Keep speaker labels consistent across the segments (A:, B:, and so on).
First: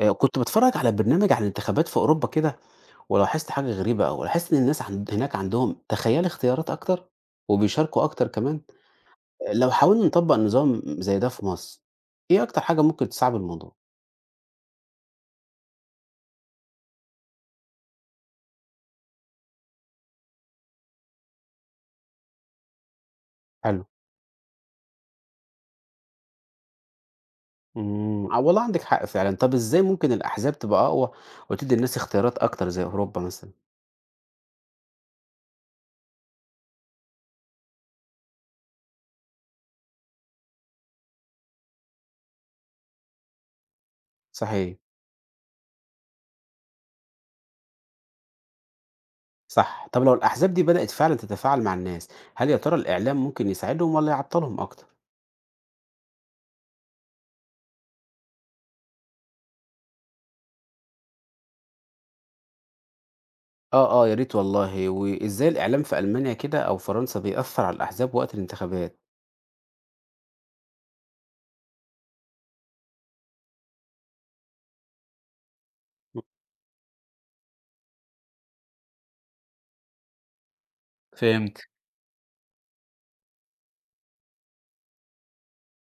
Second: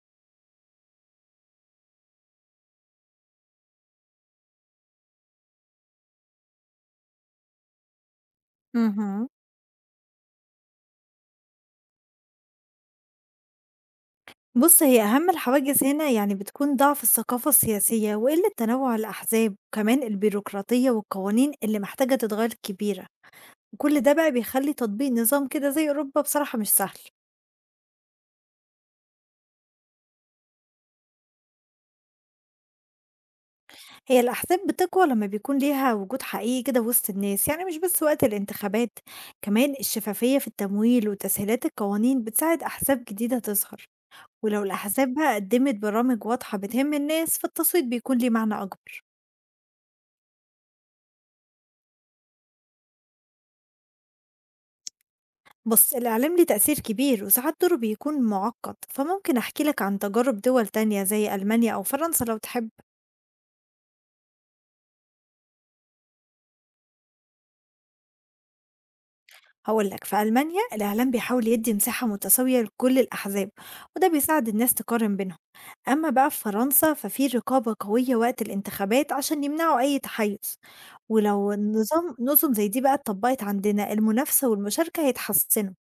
A: كنت باتفرّج على برنامج عن الانتخابات في أوروبا كده، ولاحظت حاجة غريبة أوي، لاحظت إن الناس عند هناك عندهم تخيّل اختيارات أكتر، وبيشاركوا أكتر كمان.
B: اهم.
A: آه، لو حاولنا نطبّق نظام زي ده في مصر، إيه أكتر حاجة ممكن تصعّب الموضوع؟
B: بُص، هي أهم الحواجز هنا يعني بتكون ضعف الثقافة السياسية وقلة تنوع الأحزاب، وكمان البيروقراطية والقوانين اللي محتاجة تتغير كبيرة،
A: حلو،
B: وكل ده بقى بيخلّي تطبيق نظام كده زي أوروبا بصراحة مش سهل.
A: آه والله عندِك حق فعلًا. طَب إزاي ممكن الأحزاب تبقى أقوى وتدّي الناس اختيارات أكتر زي أوروبا مثلًا؟
B: هي الأحزاب بتقوى لمّا بيكون ليها وجود حقيقي كده وسط الناس، يعني مش بس وقت الانتخابات، كمان الشفافية في التمويل وتسهيلات القوانين بتساعد أحزاب جديدة تظهر، ولو
A: صحيح،
B: الأحزاب بقى قدمت برامج واضحة بتهم الناس، فالتصويت بيكون ليه معنى أكبر.
A: صح. طَب لو الأحزاب دي بدأت فعلًا تتفاعل مع الناس، هل يا ترى الإعلام ممكن يساعدهم والّا يعطّلهم أكتر؟
B: بص الإعلام ليه تأثير كبير وساعات دوره بيكون معقد، فممكن أحكي لك عن تجارب دول تانية زي ألمانيا أو فرنسا لو تحب.
A: آه، آه، يا ريت والله، وإزاي الإعلام في ألمانيا كده أو فرنسا بيأثّر على الأحزاب وقت الانتخابات.
B: هقولك في ألمانيا الإعلام بيحاول يدي مساحة متساوية لكل الأحزاب، وده بيساعد الناس تقارن بينهم. أما بقى في فرنسا ففي رقابة قوية وقت الانتخابات عشان يمنعوا أي تحيز، ولو
A: فهمت.
B: النظام نظم زي دي بقى اتطبقت عندنا المنافسة والمشاركة هيتحسنوا.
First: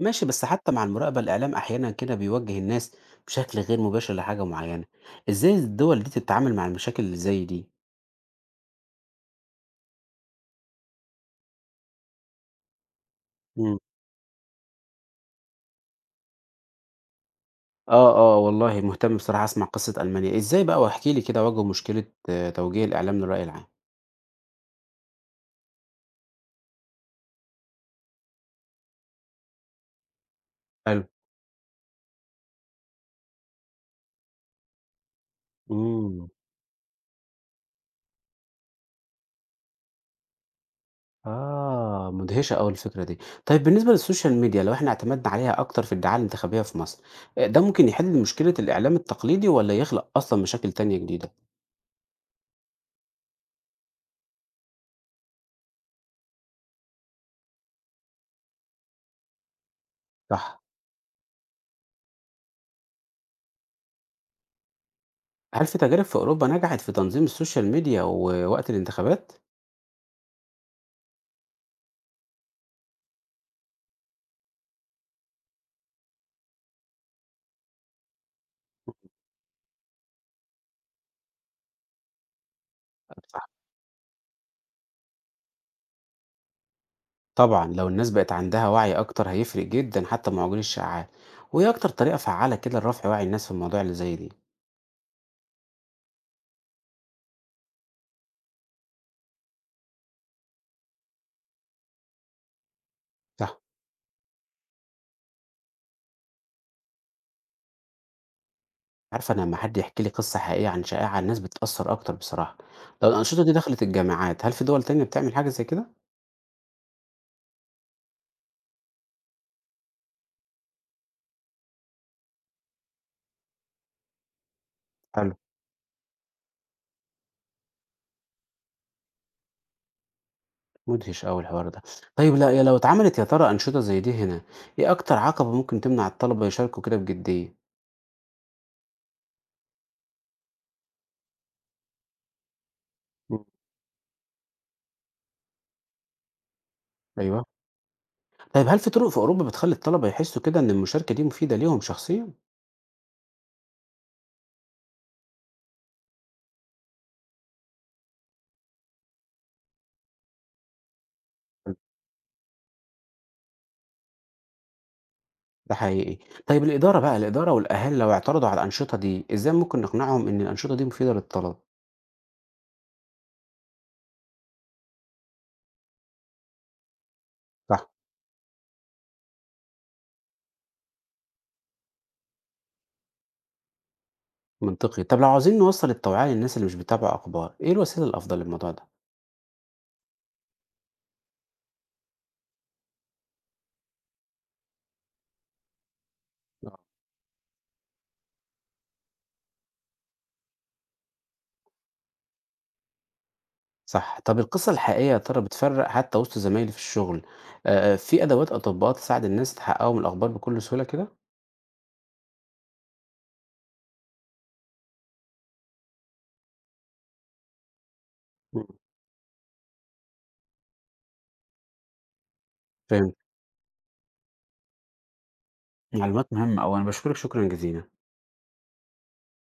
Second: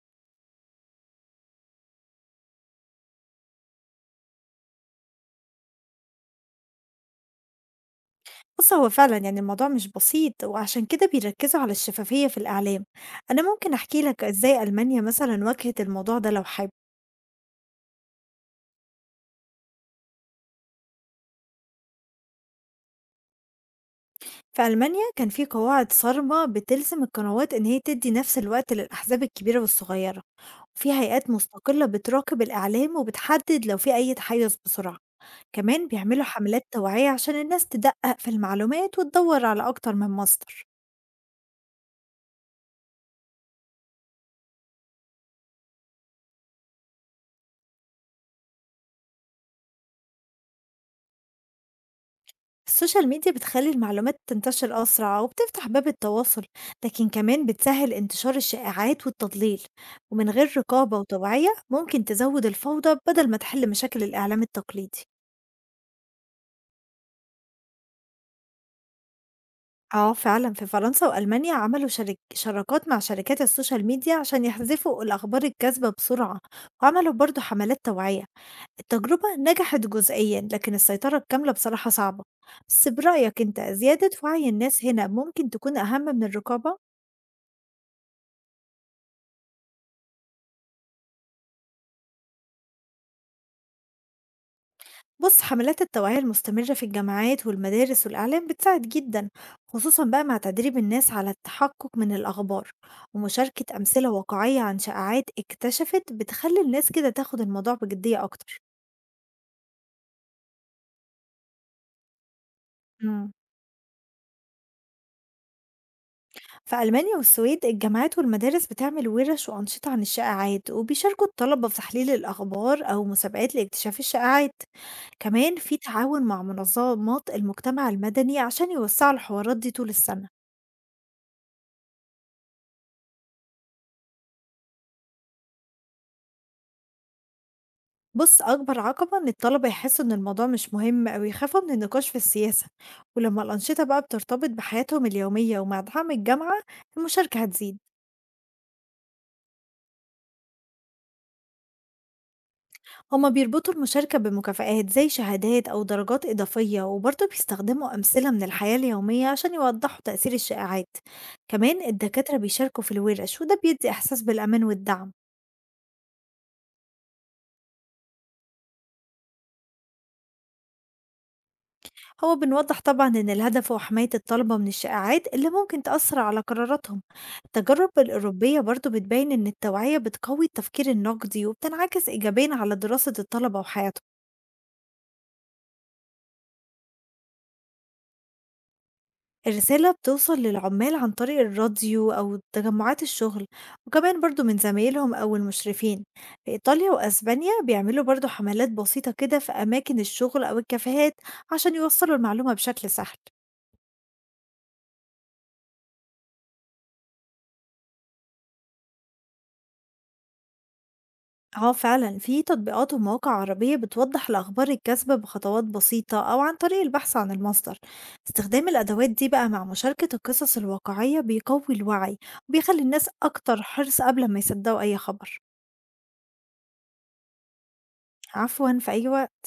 A: ماشي، بس حتى مع المراقبة الإعلام أحيانًا كده بيوجّه الناس بشكل غير مباشر لحاجة معيّنة، إزاي الدول دي تتعامل مع المشاكل اللي زي دي؟
B: بُص، هو فعلًا يعني الموضوع مش بسيط، وعشان كده بيركّزوا على الشفافية في الإعلام. أنا ممكن
A: إمم.
B: أحكي لك إزاي ألمانيا مثلًا واجهت الموضوع ده لو حابب.
A: آه، آه، والله مهتم بصراحة أسمع قصة ألمانيا، إزاي بقى واحكِ لي كده واجهوا مشكلة توجيه الإعلام للرأي العام؟
B: في ألمانيا كان في قواعد صارمة بتلزم القنوات إن هي تدّي نفس الوقت للأحزاب الكبيرة والصغيرة، وفي
A: حلو،
B: هيئات مستقلة بتراقب الإعلام وبتحدد لو في أي تحيُّز بسرعة. كمان بيعملوا
A: إمم.
B: حملات توعية عشان الناس تدقّق في المعلومات وتدوّر على أكتر من مصدر.
A: آه، مدهشة أوي الفكرة دي. طيب بالنسبة للسوشيال ميديا لو إحنا اعتمدنا عليها أكتر في الدعاية الانتخابية في مصر، ده ممكن يحل مشكلة الإعلام التقليدي والّا يخلق أصلًا مشاكل تانية جديدة؟
B: السوشيال ميديا بتخلّي المعلومات تنتشر أسرع وبتفتح باب التواصل، لكن كمان بتسهّل انتشار الشائعات والتضليل، ومن غير
A: صح.
B: رقابة وتوعية ممكن تزوّد الفوضى بدل ما تحل مشاكل الإعلام التقليدي.
A: هل في تجارب في أوروبا نجحت في تنظيم السوشيال ميديا ووقت الانتخابات؟
B: آه فعلًا في فرنسا وألمانيا عملوا شراكات مع شركات السوشيال ميديا عشان يحذفوا الأخبار الكاذبة بسرعة، وعملوا برضه حملات توعية، التجربة نجحت جزئيًا لكن السيطرة الكاملة بصراحة صعبة. بس برأيك
A: صح.
B: أنت زيادة وعي الناس هنا ممكن تكون أهم من الرقابة؟
A: طبعًا لو الناس بقت عندها وعي أكتر هيفرق جدًا حتى مع وجود الشائعات. وإيه أكتر طريقة فعّالة كده لرفع وعي الناس في المواضيع اللي زي دي؟
B: بص حملات التوعية المستمرة في الجامعات والمدارس والإعلام بتساعد جدا، خصوصا بقى مع تدريب الناس على التحقق من الأخبار،
A: صح.
B: ومشاركة أمثلة واقعية عن شائعات اكتشفت بتخلي الناس كده تاخد الموضوع بجدية أكتر.
A: عارفة أنا لمّا حد يحكي لي قصة حقيقية عن شائعة، الناس بتتأثّر أكتر بصراحة. لو
B: مم.
A: الأنشطة دي دخلت الجامعات، هل في دول تانية بتعمل حاجة زي كده؟
B: في ألمانيا والسويد الجامعات والمدارس بتعمل ورش وأنشطة عن الشائعات وبيشاركوا الطلبة في تحليل الأخبار أو مسابقات لاكتشاف الشائعات.
A: حلو.
B: كمان في تعاون مع منظمات المجتمع المدني عشان يوسعوا الحوارات دي طول السنة.
A: مدهش أوي الحوار ده. طيب لا يا لو اتعملت يا ترى أنشطة زي دي هنا، إيه أكتر عقبة ممكن تمنع الطلبة يشاركوا كده بجدية؟
B: بُص، أكبر عقبة إن الطلبة يحسّوا إن الموضوع مش مهم أو يخافوا من النقاش في السياسة، ولمّا
A: مم.
B: الأنشطة بقى بترتبط بحياتهم اليومية ومع دعم الجامعة، المشاركة
A: أيوه.
B: هتزيد.
A: طيب هل في طرق في أوروبا بتخلّي الطلبة يحسّوا كده إن المشاركة دي مفيدة ليهم شخصيًا؟
B: هُم بيربطوا المشاركة بمكافآت زي شهادات أو درجات إضافية، وبرضه بيستخدموا أمثلة من الحياة اليومية عشان يوضحوا تأثير الشائعات.
A: حلو.
B: كمان الدكاترة بيشاركوا في الورش وده بيدّي إحساس بالأمان والدعم.
A: ده حقيقي. طيب الإدارة بقى، الإدارة والأهالي لو اعترضوا على الأنشطة دي، إزاي ممكن نقنعهم إن الأنشطة دي مفيدة للطلبة؟
B: هو بنوضح طبعا إن الهدف هو حماية الطلبة من الشائعات اللي ممكن تأثر على قراراتهم.
A: صح.
B: التجارب الأوروبية برضو بتبين إن التوعية بتقوي التفكير النقدي وبتنعكس إيجابيا على دراسة الطلبة وحياتهم.
A: منطقي. طب لو عاوزين نوصل التوعية للناس اللي مش بيتابعوا أخبار إيه الوسيلة الأفضل للموضوع ده؟
B: الرسالة بتوصل للعمال عن طريق الراديو أو تجمعات الشغل، وكمان برضو من زمايلهم أو المشرفين. في
A: آه.
B: إيطاليا وأسبانيا بيعملوا برضو حملات بسيطة كده في أماكن الشغل أو الكافيهات عشان يوصلوا المعلومة بشكل سهل.
A: صح. طب القصة الحقيقية يا ترى بتفرق حتى وسط زمايلي في الشغل. آه، آه، في أدوات أو تطبيقات تساعد الناس يتحققوا من الأخبار بكل سهولة كده؟
B: آه فعلا في تطبيقات ومواقع عربية بتوضح الأخبار الكاذبة بخطوات بسيطة أو عن طريق البحث عن المصدر.
A: مم.
B: استخدام الأدوات دي بقى مع مشاركة القصص الواقعية بيقوي الوعي وبيخلي الناس
A: فهمت.
B: أكتر حرص قبل ما يصدقوا أي خبر.
A: معلومات مهمة أوي أنا بشكرك شكرا جزيلا.
B: عفوا، في أي وقت.